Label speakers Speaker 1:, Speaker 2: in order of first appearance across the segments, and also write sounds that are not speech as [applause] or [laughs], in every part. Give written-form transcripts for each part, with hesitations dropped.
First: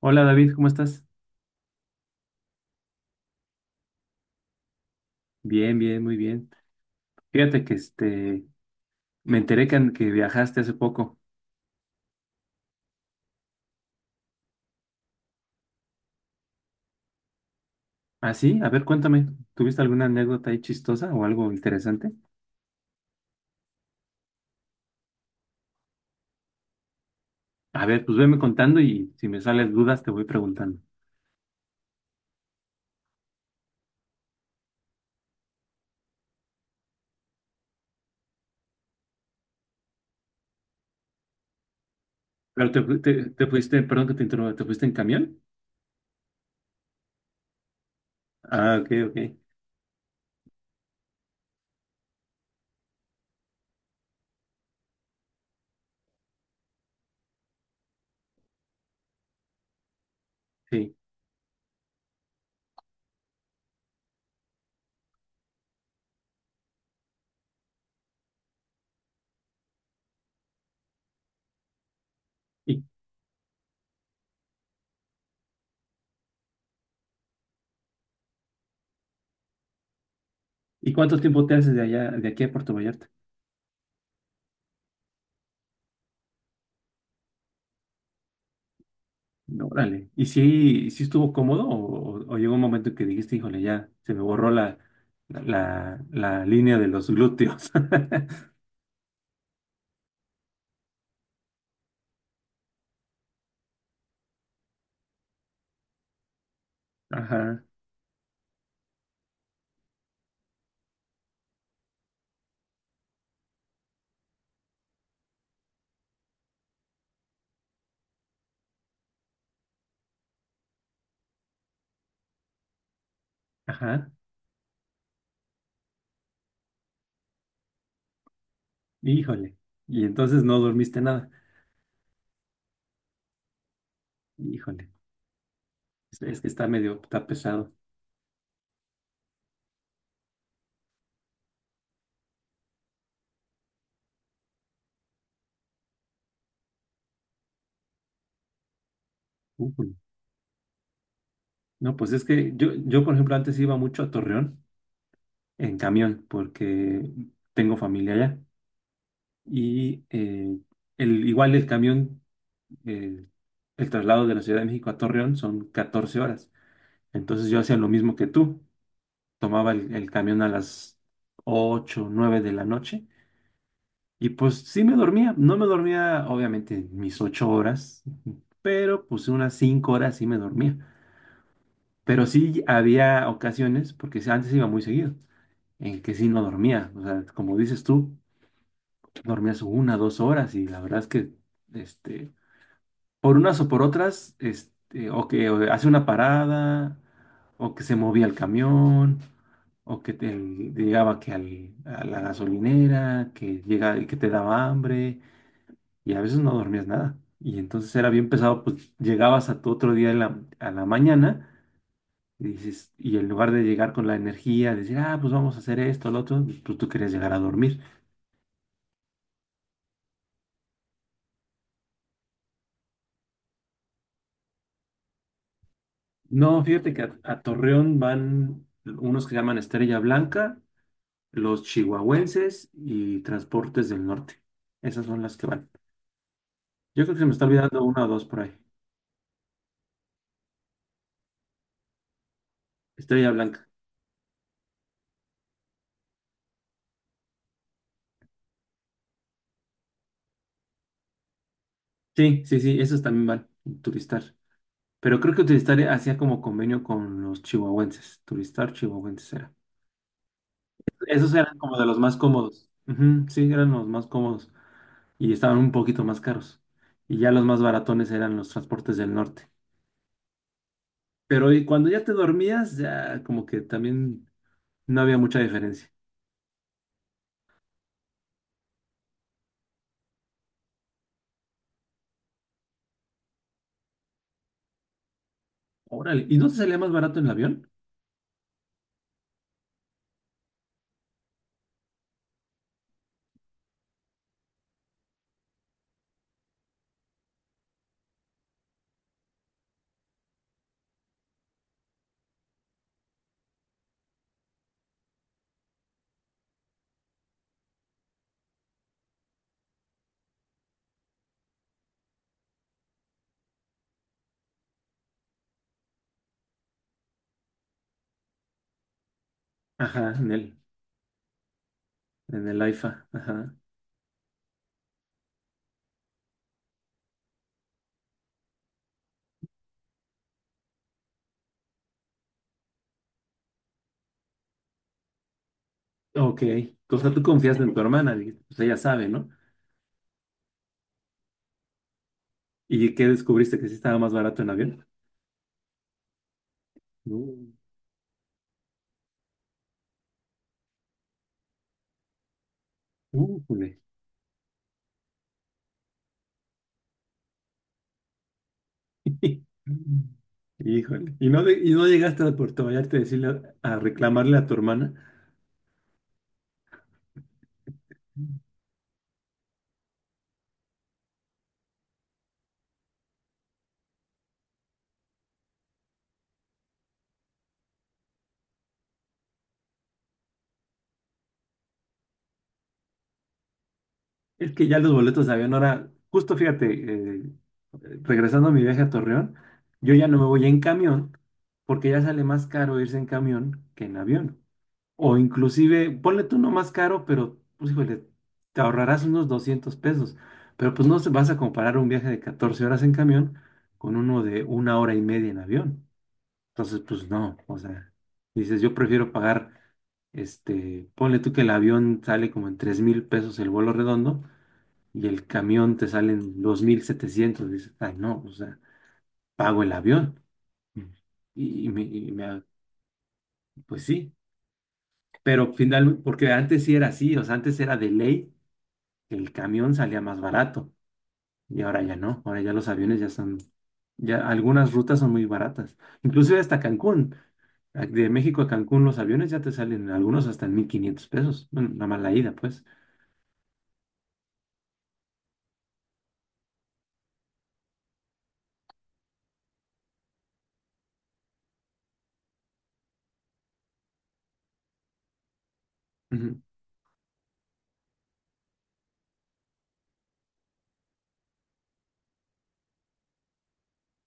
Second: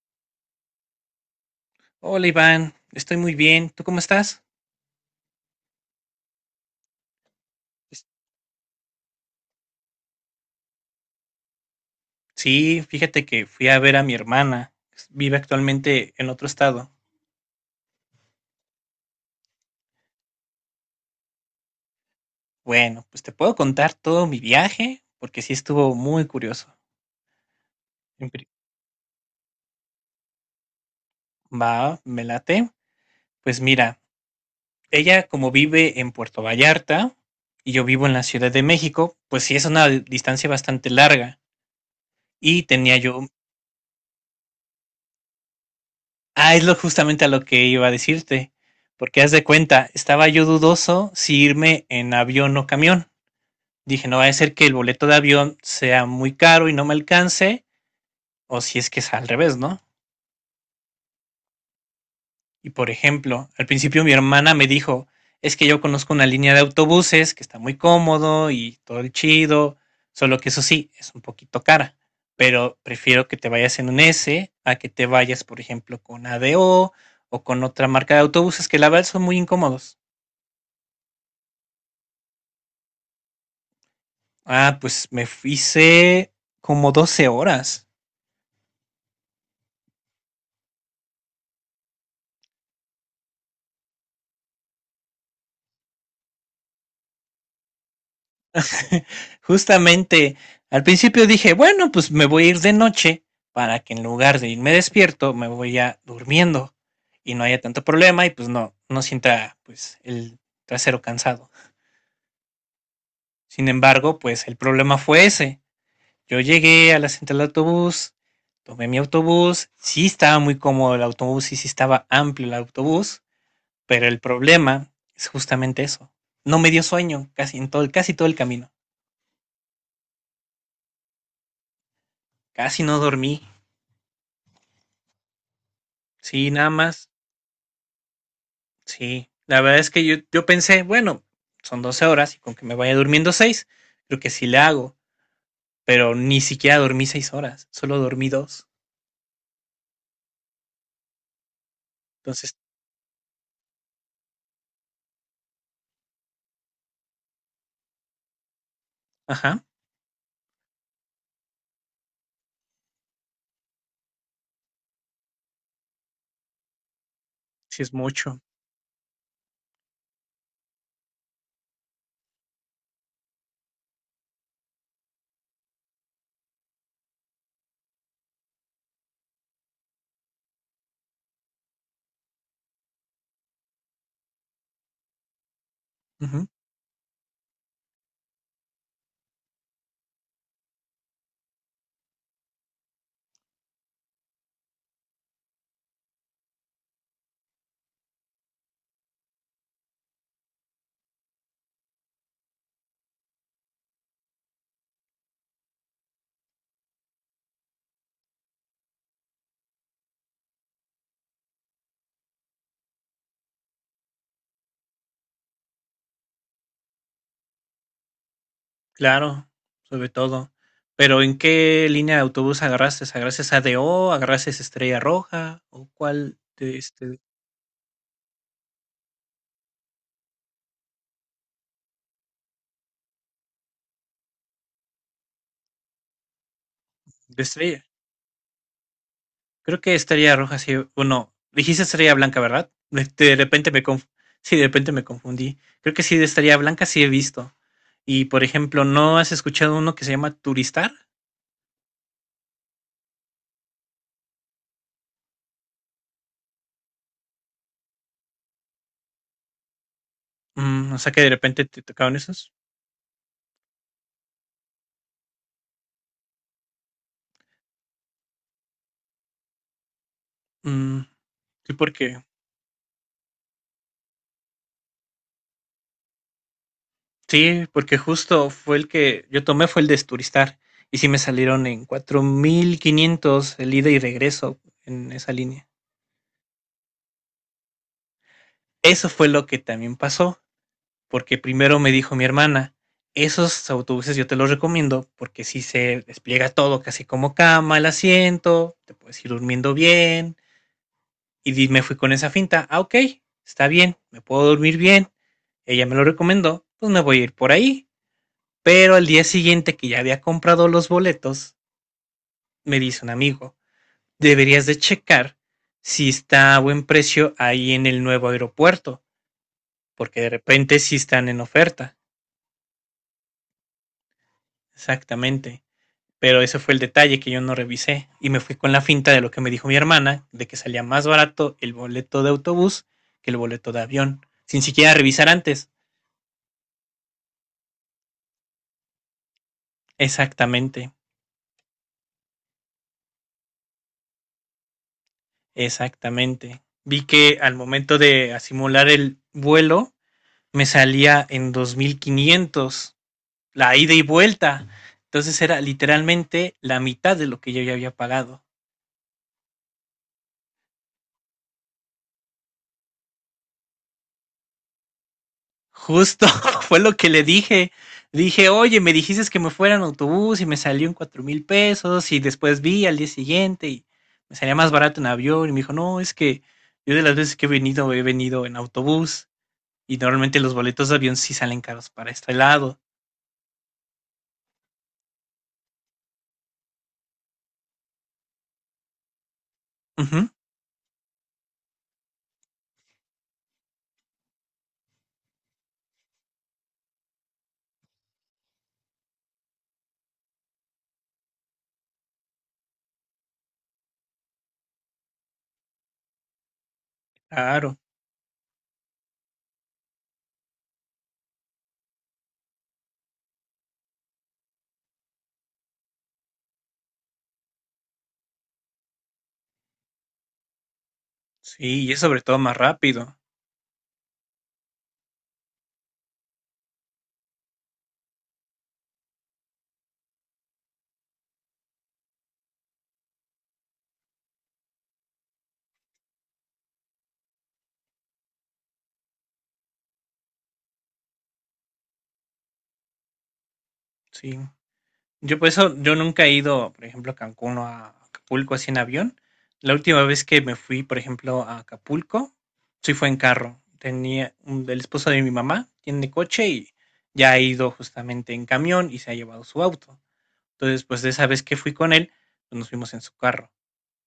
Speaker 1: Hola David, ¿cómo estás?
Speaker 2: Hola Iván, estoy muy bien. ¿Tú cómo estás?
Speaker 1: Bien, bien, muy bien. Fíjate que
Speaker 2: Es-
Speaker 1: me enteré que viajaste hace poco.
Speaker 2: Sí, fíjate que fui a ver a mi hermana. Vive actualmente en otro estado.
Speaker 1: ¿Ah, sí? A ver, cuéntame, ¿tuviste alguna anécdota ahí chistosa o algo interesante?
Speaker 2: Bueno, pues te puedo contar todo mi viaje porque sí estuvo muy curioso.
Speaker 1: A ver, pues
Speaker 2: En
Speaker 1: veme
Speaker 2: pri-
Speaker 1: contando y si me salen dudas te voy preguntando.
Speaker 2: Va, me late. Pues mira, ella como vive en Puerto Vallarta y yo vivo en la Ciudad de México, pues sí es una distancia bastante larga. Y
Speaker 1: Pero
Speaker 2: tenía yo...
Speaker 1: te fuiste, perdón que te interrumpa, ¿te fuiste en camión?
Speaker 2: Ah, es lo justamente a lo que iba a decirte.
Speaker 1: Ah, ok, ok,
Speaker 2: Porque haz de cuenta, estaba yo dudoso si irme en avión o camión. Dije, no va a ser que el boleto de avión sea muy caro y no me alcance, o si es que es al revés, ¿no?
Speaker 1: sí.
Speaker 2: Y por ejemplo, al principio mi hermana me dijo, es que yo conozco una línea de autobuses que está muy cómodo y todo el chido, solo que eso sí, es un poquito cara, pero
Speaker 1: ¿Y,
Speaker 2: prefiero que te vayas en un S a que te vayas, por ejemplo, con ADO o con otra marca de autobuses que la verdad son muy incómodos.
Speaker 1: y cuánto tiempo te haces de allá, de aquí a Puerto Vallarta?
Speaker 2: Ah, pues me hice como 12 horas.
Speaker 1: Órale. ¿Y si estuvo cómodo o llegó un momento en que dijiste, híjole, ya se me borró la línea de los glúteos? [laughs]
Speaker 2: [laughs] Justamente, al principio dije, bueno, pues me voy a ir de noche para que en lugar de irme despierto, me voy a durmiendo y no haya
Speaker 1: Ajá,
Speaker 2: tanto problema y pues no sienta pues el trasero cansado. Sin embargo, pues el problema fue ese. Yo llegué a la central de autobús, tomé mi autobús, sí estaba muy cómodo el autobús y sí estaba amplio el autobús, pero
Speaker 1: ajá.
Speaker 2: el problema es justamente eso. No me dio sueño casi en todo, casi todo el camino.
Speaker 1: Híjole. Y entonces no dormiste nada.
Speaker 2: Casi no dormí.
Speaker 1: Híjole. Es que
Speaker 2: Sí,
Speaker 1: está
Speaker 2: nada
Speaker 1: medio,
Speaker 2: más.
Speaker 1: está pesado.
Speaker 2: Sí, la verdad es que yo pensé, bueno, son 12 horas y con que me vaya durmiendo seis creo que sí le hago, pero ni siquiera dormí 6 horas, solo dormí dos.
Speaker 1: Ujú. No, pues es que
Speaker 2: Entonces,
Speaker 1: yo, por ejemplo, antes iba mucho a Torreón en camión porque tengo familia allá.
Speaker 2: ajá,
Speaker 1: Y igual el camión, eh, el traslado de la Ciudad de México a Torreón son 14 horas. Entonces yo hacía
Speaker 2: sí
Speaker 1: lo
Speaker 2: es
Speaker 1: mismo que
Speaker 2: mucho.
Speaker 1: tú. Tomaba el camión a las 8 9 de la noche y pues sí me dormía. No me dormía obviamente mis 8 horas, pero pues unas 5 horas sí me dormía. Pero sí había ocasiones, porque sí, antes iba muy seguido, en que sí no
Speaker 2: Ujú,
Speaker 1: dormía. O sea, como dices tú, dormías una, dos horas y la verdad es que este, por unas o por otras, o que o hace una parada, o que se movía el camión, o que te, llegaba que a la gasolinera, que llega, que te daba hambre, y a veces no dormías nada. Y entonces era bien pesado, pues llegabas a tu otro día en a la mañana, y dices, y en lugar de llegar con la energía, decir, ah, pues vamos a hacer esto, lo otro, pues tú querías llegar a dormir.
Speaker 2: claro, sobre todo. Pero ¿en qué línea de autobús agarraste? ¿Agarraste ADO? ¿Agarraste Estrella Roja? ¿O cuál
Speaker 1: No,
Speaker 2: de,
Speaker 1: fíjate que a Torreón van unos que llaman Estrella Blanca, los chihuahuenses y transportes del norte. Esas son las que van. Yo creo que se me
Speaker 2: de
Speaker 1: está olvidando
Speaker 2: Estrella?
Speaker 1: una o dos por ahí.
Speaker 2: Creo que estaría Roja, sí. Bueno, dijiste Estrella Blanca, ¿verdad? De
Speaker 1: Estrella
Speaker 2: de
Speaker 1: Blanca.
Speaker 2: repente sí, de repente me confundí. Creo que sí, de Estrella Blanca sí he visto. Y por ejemplo, ¿no has escuchado uno que se llama Turistar?
Speaker 1: Sí, sí, sí, esos también van. Turistar. Pero creo que Turistar hacía como convenio con los chihuahuenses. Turistar, chihuahuenses era.
Speaker 2: O sea que de
Speaker 1: Esos eran
Speaker 2: repente
Speaker 1: como
Speaker 2: te
Speaker 1: de los más
Speaker 2: tocaron esos.
Speaker 1: cómodos. Ujú, sí, eran los más cómodos y estaban un poquito más caros. Y ya los más baratones eran los transportes del norte.
Speaker 2: Mm,
Speaker 1: Pero y
Speaker 2: sí,
Speaker 1: cuando ya te
Speaker 2: porque.
Speaker 1: dormías, ya como que también no había mucha diferencia.
Speaker 2: Sí, porque justo fue el que yo tomé, fue el de Turistar. Y sí me salieron en 4500 el ida y regreso en esa línea.
Speaker 1: Órale, ¿y no te salía más barato en el avión?
Speaker 2: Eso fue lo que también pasó, porque primero me dijo mi hermana, esos autobuses yo te los recomiendo porque si se despliega todo, casi como cama, el asiento, te puedes ir durmiendo bien. Y me fui con esa finta, ah, ok, está bien, me puedo dormir bien, ella me lo recomendó, pues me voy a ir por ahí. Pero al día siguiente que ya había comprado los boletos, me dice un amigo, deberías de checar si está a buen precio ahí en el nuevo aeropuerto,
Speaker 1: Ajá,
Speaker 2: porque de repente sí están en oferta.
Speaker 1: en el AIFA. Ajá.
Speaker 2: Exactamente. Pero ese fue el detalle que yo no revisé y me fui con la finta de lo que me dijo mi hermana, de que salía más barato el boleto de autobús que el boleto de avión, sin siquiera revisar antes.
Speaker 1: Ok. O sea, tú confiaste en tu hermana, dijiste, pues ella sabe, ¿no?
Speaker 2: Exactamente,
Speaker 1: ¿Y qué descubriste? ¿Que sí estaba más barato en avión?
Speaker 2: exactamente. Vi que
Speaker 1: Uh,
Speaker 2: al momento de simular el vuelo me salía en 2500
Speaker 1: jule.
Speaker 2: la ida y vuelta. Entonces era literalmente la mitad de lo que yo ya había pagado.
Speaker 1: [laughs] Híjole. ¿Y no, y no llegaste a Puerto Vallarta a decirle, a reclamarle a tu hermana?
Speaker 2: Justo [laughs] fue lo que le dije. Dije, oye, me dijiste que me fuera en autobús y me salió en 4000 pesos y después vi al día siguiente y me salía más barato en avión y me dijo, no, es que yo de las veces que he venido en autobús y normalmente los boletos de avión sí salen caros para este lado.
Speaker 1: Es que ya los boletos de avión ahora, justo fíjate, eh, regresando a mi viaje a Torreón, yo ya no me
Speaker 2: Ujú,
Speaker 1: voy en camión porque ya sale más caro irse en camión que en avión. O inclusive, ponle tú no más caro, pero, pues híjole, te ahorrarás unos $200. Pero pues no se- vas a comparar un viaje de 14 horas en camión con uno de 1 hora y media en avión. Entonces, pues no, o
Speaker 2: claro,
Speaker 1: sea, dices, yo prefiero pagar, ponle tú que el avión sale como en $3,000 el vuelo redondo y el camión te sale en 2,700. Dices, ay no, o sea, pago el avión. Mm. Y, y me,
Speaker 2: sí, y es
Speaker 1: y
Speaker 2: sobre todo
Speaker 1: me-
Speaker 2: más rápido,
Speaker 1: pues sí, pero final, porque antes sí era así, o sea, antes era de ley el camión salía más barato y ahora ya no, ahora ya los aviones ya son, ya algunas rutas son muy baratas, inclusive hasta Cancún, de México a Cancún los aviones ya te salen algunos hasta en $1,500, bueno, nada más la ida pues.
Speaker 2: sí. Yo por eso, yo nunca he ido, por ejemplo, a Cancún o a Acapulco así en avión. La última vez que me fui, por ejemplo, a Acapulco, sí fue en carro. Tenía un, el esposo de mi mamá, tiene
Speaker 1: Ujú.
Speaker 2: coche y ya ha ido justamente en camión y se ha llevado su auto. Entonces, pues de esa vez que fui con él, pues nos fuimos en su carro.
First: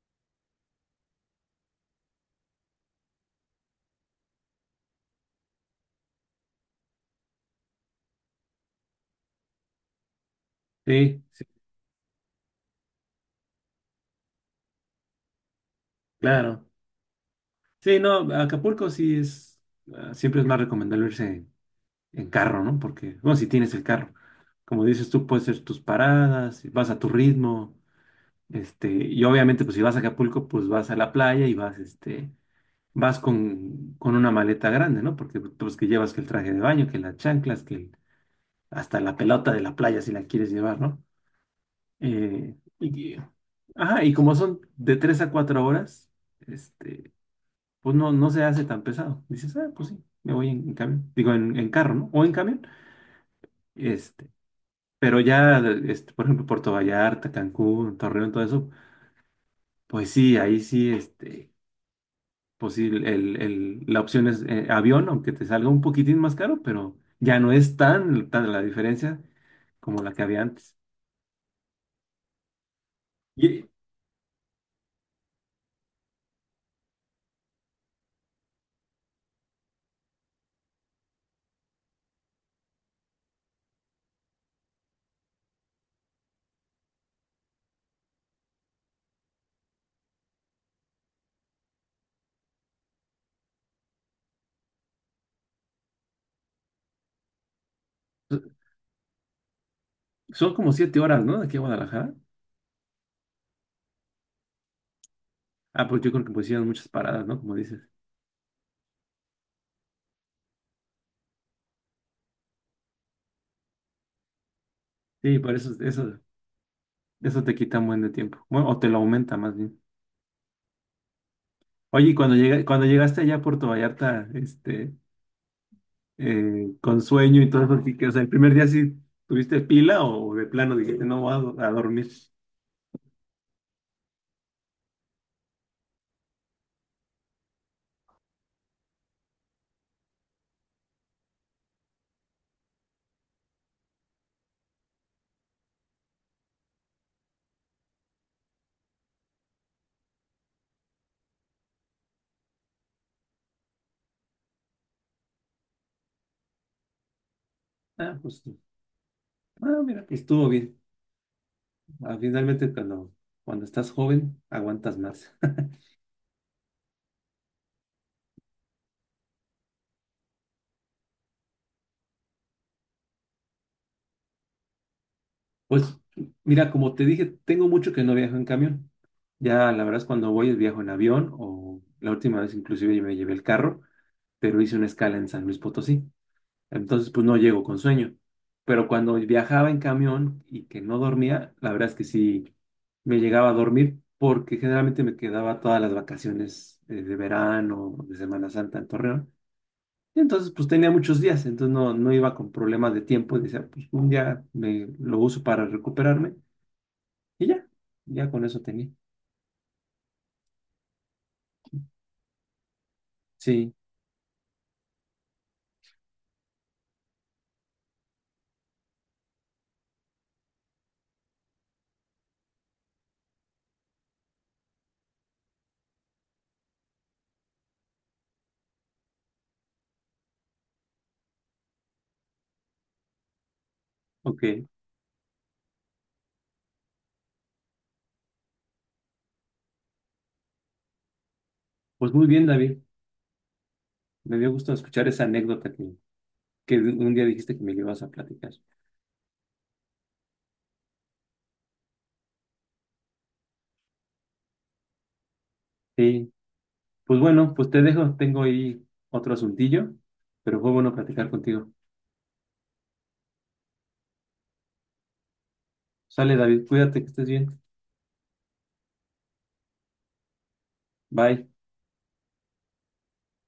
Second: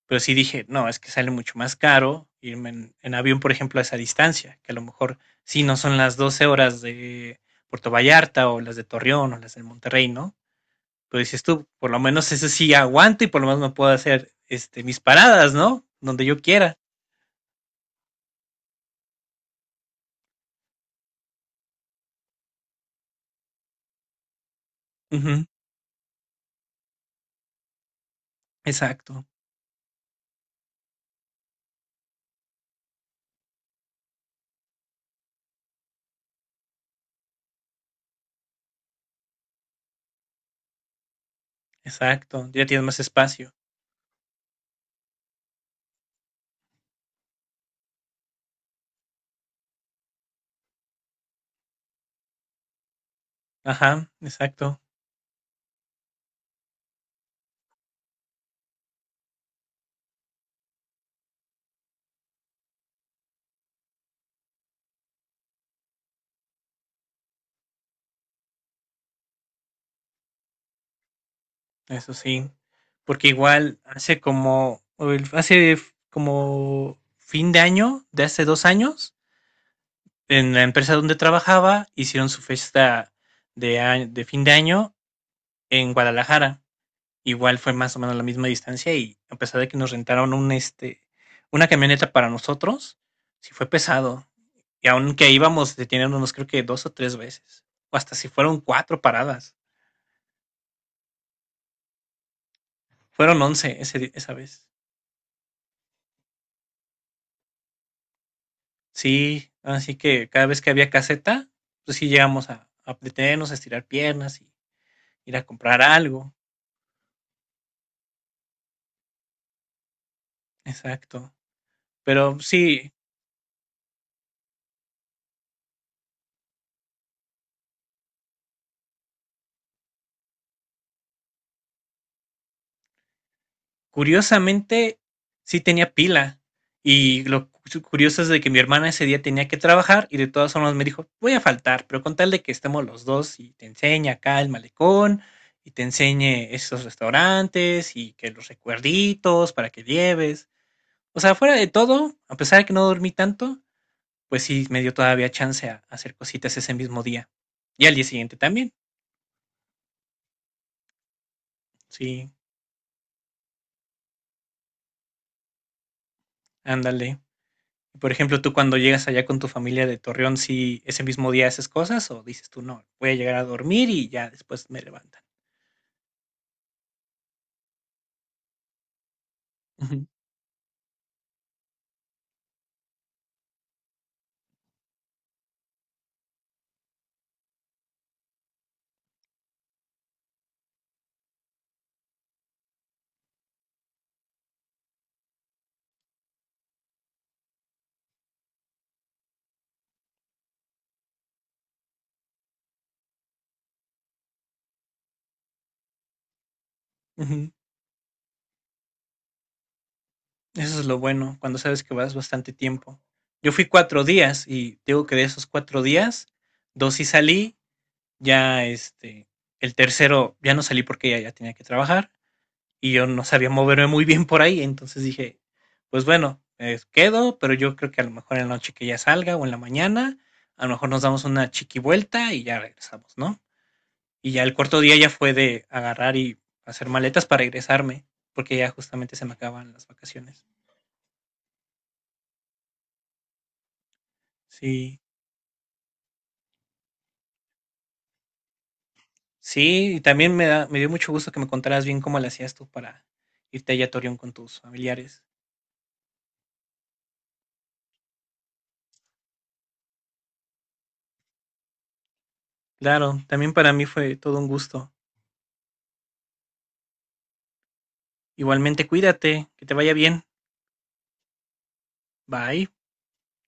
Speaker 2: Pero sí dije, no, es que sale mucho más caro irme en avión, por ejemplo, a esa distancia, que a lo mejor sí no son las 12 horas de Puerto Vallarta o las de Torreón o las de Monterrey, ¿no? Pero
Speaker 1: Sí,
Speaker 2: dices
Speaker 1: sí,
Speaker 2: tú, por lo menos eso sí aguanto y por lo menos me puedo hacer mis paradas, ¿no? Donde yo
Speaker 1: claro.
Speaker 2: quiera.
Speaker 1: Sí, no, Acapulco sí es, ah, siempre es más recomendable irse en carro, ¿no? Porque, bueno, si tienes el carro, como dices tú, puedes
Speaker 2: Ujú,
Speaker 1: hacer tus paradas, vas a tu ritmo, y
Speaker 2: exacto,
Speaker 1: obviamente pues si vas a Acapulco pues vas a la playa y vas, vas con una maleta grande, ¿no? Porque pues que llevas que el traje de baño, que las chanclas, hasta la pelota de la playa si la quieres llevar, ¿no?
Speaker 2: exacto.
Speaker 1: Eh,
Speaker 2: Ya tienes más
Speaker 1: y, y-
Speaker 2: espacio.
Speaker 1: ajá, y como son de 3 a 4 horas, este, pues no, no se hace tan pesado. Dices, ah, pues sí, me voy en camión, digo, en carro, ¿no? O en camión,
Speaker 2: Ajá,
Speaker 1: este,
Speaker 2: exacto.
Speaker 1: pero ya, por ejemplo, Puerto Vallarta, Cancún, Torreón, todo eso, pues sí, ahí sí, pues sí, la opción es avión, aunque te salga un poquitín más caro, pero ya no es tan, tan la diferencia como la que había antes.
Speaker 2: Eso sí. Porque
Speaker 1: Y eh,
Speaker 2: igual hace como, o el- hace f- como fin de año, de hace 2 años, en la empresa donde trabajaba, hicieron su fiesta de fin de año en Guadalajara. Igual fue más o menos la misma distancia y a pesar de que nos rentaron una camioneta para nosotros, sí fue pesado. Y aunque íbamos deteniéndonos creo que 2 o 3 veces, o hasta si
Speaker 1: so,
Speaker 2: fueron cuatro paradas,
Speaker 1: son como 7 horas, ¿no? De aquí a Guadalajara.
Speaker 2: fueron 11 esa vez.
Speaker 1: Ah, pues yo creo que pues hicieron muchas paradas, ¿no? Como dices.
Speaker 2: Sí, así que cada vez que había caseta, pues sí llegamos a detenernos, a estirar piernas y ir
Speaker 1: Sí,
Speaker 2: a
Speaker 1: por eso,
Speaker 2: comprar
Speaker 1: eso,
Speaker 2: algo.
Speaker 1: eso te quita un buen de tiempo. Bueno, o te lo aumenta más bien.
Speaker 2: Exacto.
Speaker 1: Oye, y cuando
Speaker 2: Pero
Speaker 1: llega, cuando
Speaker 2: sí.
Speaker 1: llegaste allá a Puerto Vallarta, con sueño y todo eso, así que, o sea, el primer día sí tuviste pila o de plano dijiste, no voy a, a dormir.
Speaker 2: Curiosamente, sí tenía pila. Y lo curioso es de que mi hermana ese día tenía que trabajar y de todas formas me dijo, voy a faltar, pero con tal de que estemos los dos y te enseñe acá el malecón y te enseñe esos restaurantes y que los recuerditos para que lleves. O sea, fuera de todo, a pesar de que no dormí tanto, pues sí me dio todavía chance a hacer cositas ese mismo día. Y al día
Speaker 1: Ah,
Speaker 2: siguiente
Speaker 1: pues,
Speaker 2: también.
Speaker 1: ah, mira, estuvo bien. Ah,
Speaker 2: Sí,
Speaker 1: finalmente, cuando, cuando estás joven, aguantas más. [laughs]
Speaker 2: ándale. Por ejemplo, tú cuando llegas allá con tu familia de Torreón, ¿sí ese mismo día haces cosas o dices tú no, voy a llegar a dormir y ya después me levantan?
Speaker 1: Pues mira, como te dije, tengo mucho que no viajo en camión. Ya la verdad es
Speaker 2: Ujú,
Speaker 1: cuando voy es viajo en avión o la última vez inclusive me llevé el carro, pero hice una escala en San Luis Potosí. Entonces pues no llego con sueño. Pero cuando viajaba en camión y que no dormía, la verdad es que sí me llegaba a dormir porque generalmente me quedaba todas las vacaciones de verano, de Semana Santa en Torreón. Entonces, pues tenía muchos días, entonces no, no iba con problemas de tiempo. Y decía, pues un día me lo uso para recuperarme y
Speaker 2: ujú.
Speaker 1: ya, ya con eso tenía.
Speaker 2: Eso es lo bueno, cuando sabes que vas bastante tiempo. Yo fui
Speaker 1: Sí,
Speaker 2: 4 días y digo que de esos 4 días, dos sí salí, ya el tercero ya no salí porque ya tenía que trabajar y yo no sabía moverme muy bien por ahí, entonces dije, pues bueno, quedo, pero yo creo que a lo mejor en la noche que ya salga o en la mañana, a lo mejor nos damos una chiqui vuelta y ya regresamos, ¿no? Y ya el
Speaker 1: ok.
Speaker 2: cuarto día ya fue de agarrar y hacer maletas para regresarme, porque ya justamente se me acaban las vacaciones.
Speaker 1: Pues muy bien, David. Me dio gusto
Speaker 2: Sí,
Speaker 1: escuchar esa anécdota que un día dijiste que me la ibas a platicar.
Speaker 2: sí, y también me dio mucho gusto que me contaras bien cómo le hacías tú para irte allá a Torreón con tus familiares.
Speaker 1: Sí, pues bueno, pues te dejo. Tengo ahí otro asuntillo, pero fue bueno platicar contigo.
Speaker 2: Claro, también para mí fue todo un gusto.
Speaker 1: Sale, David, cuídate, que estés bien.
Speaker 2: Igualmente cuídate, que te vaya bien.
Speaker 1: Bye.
Speaker 2: Bye.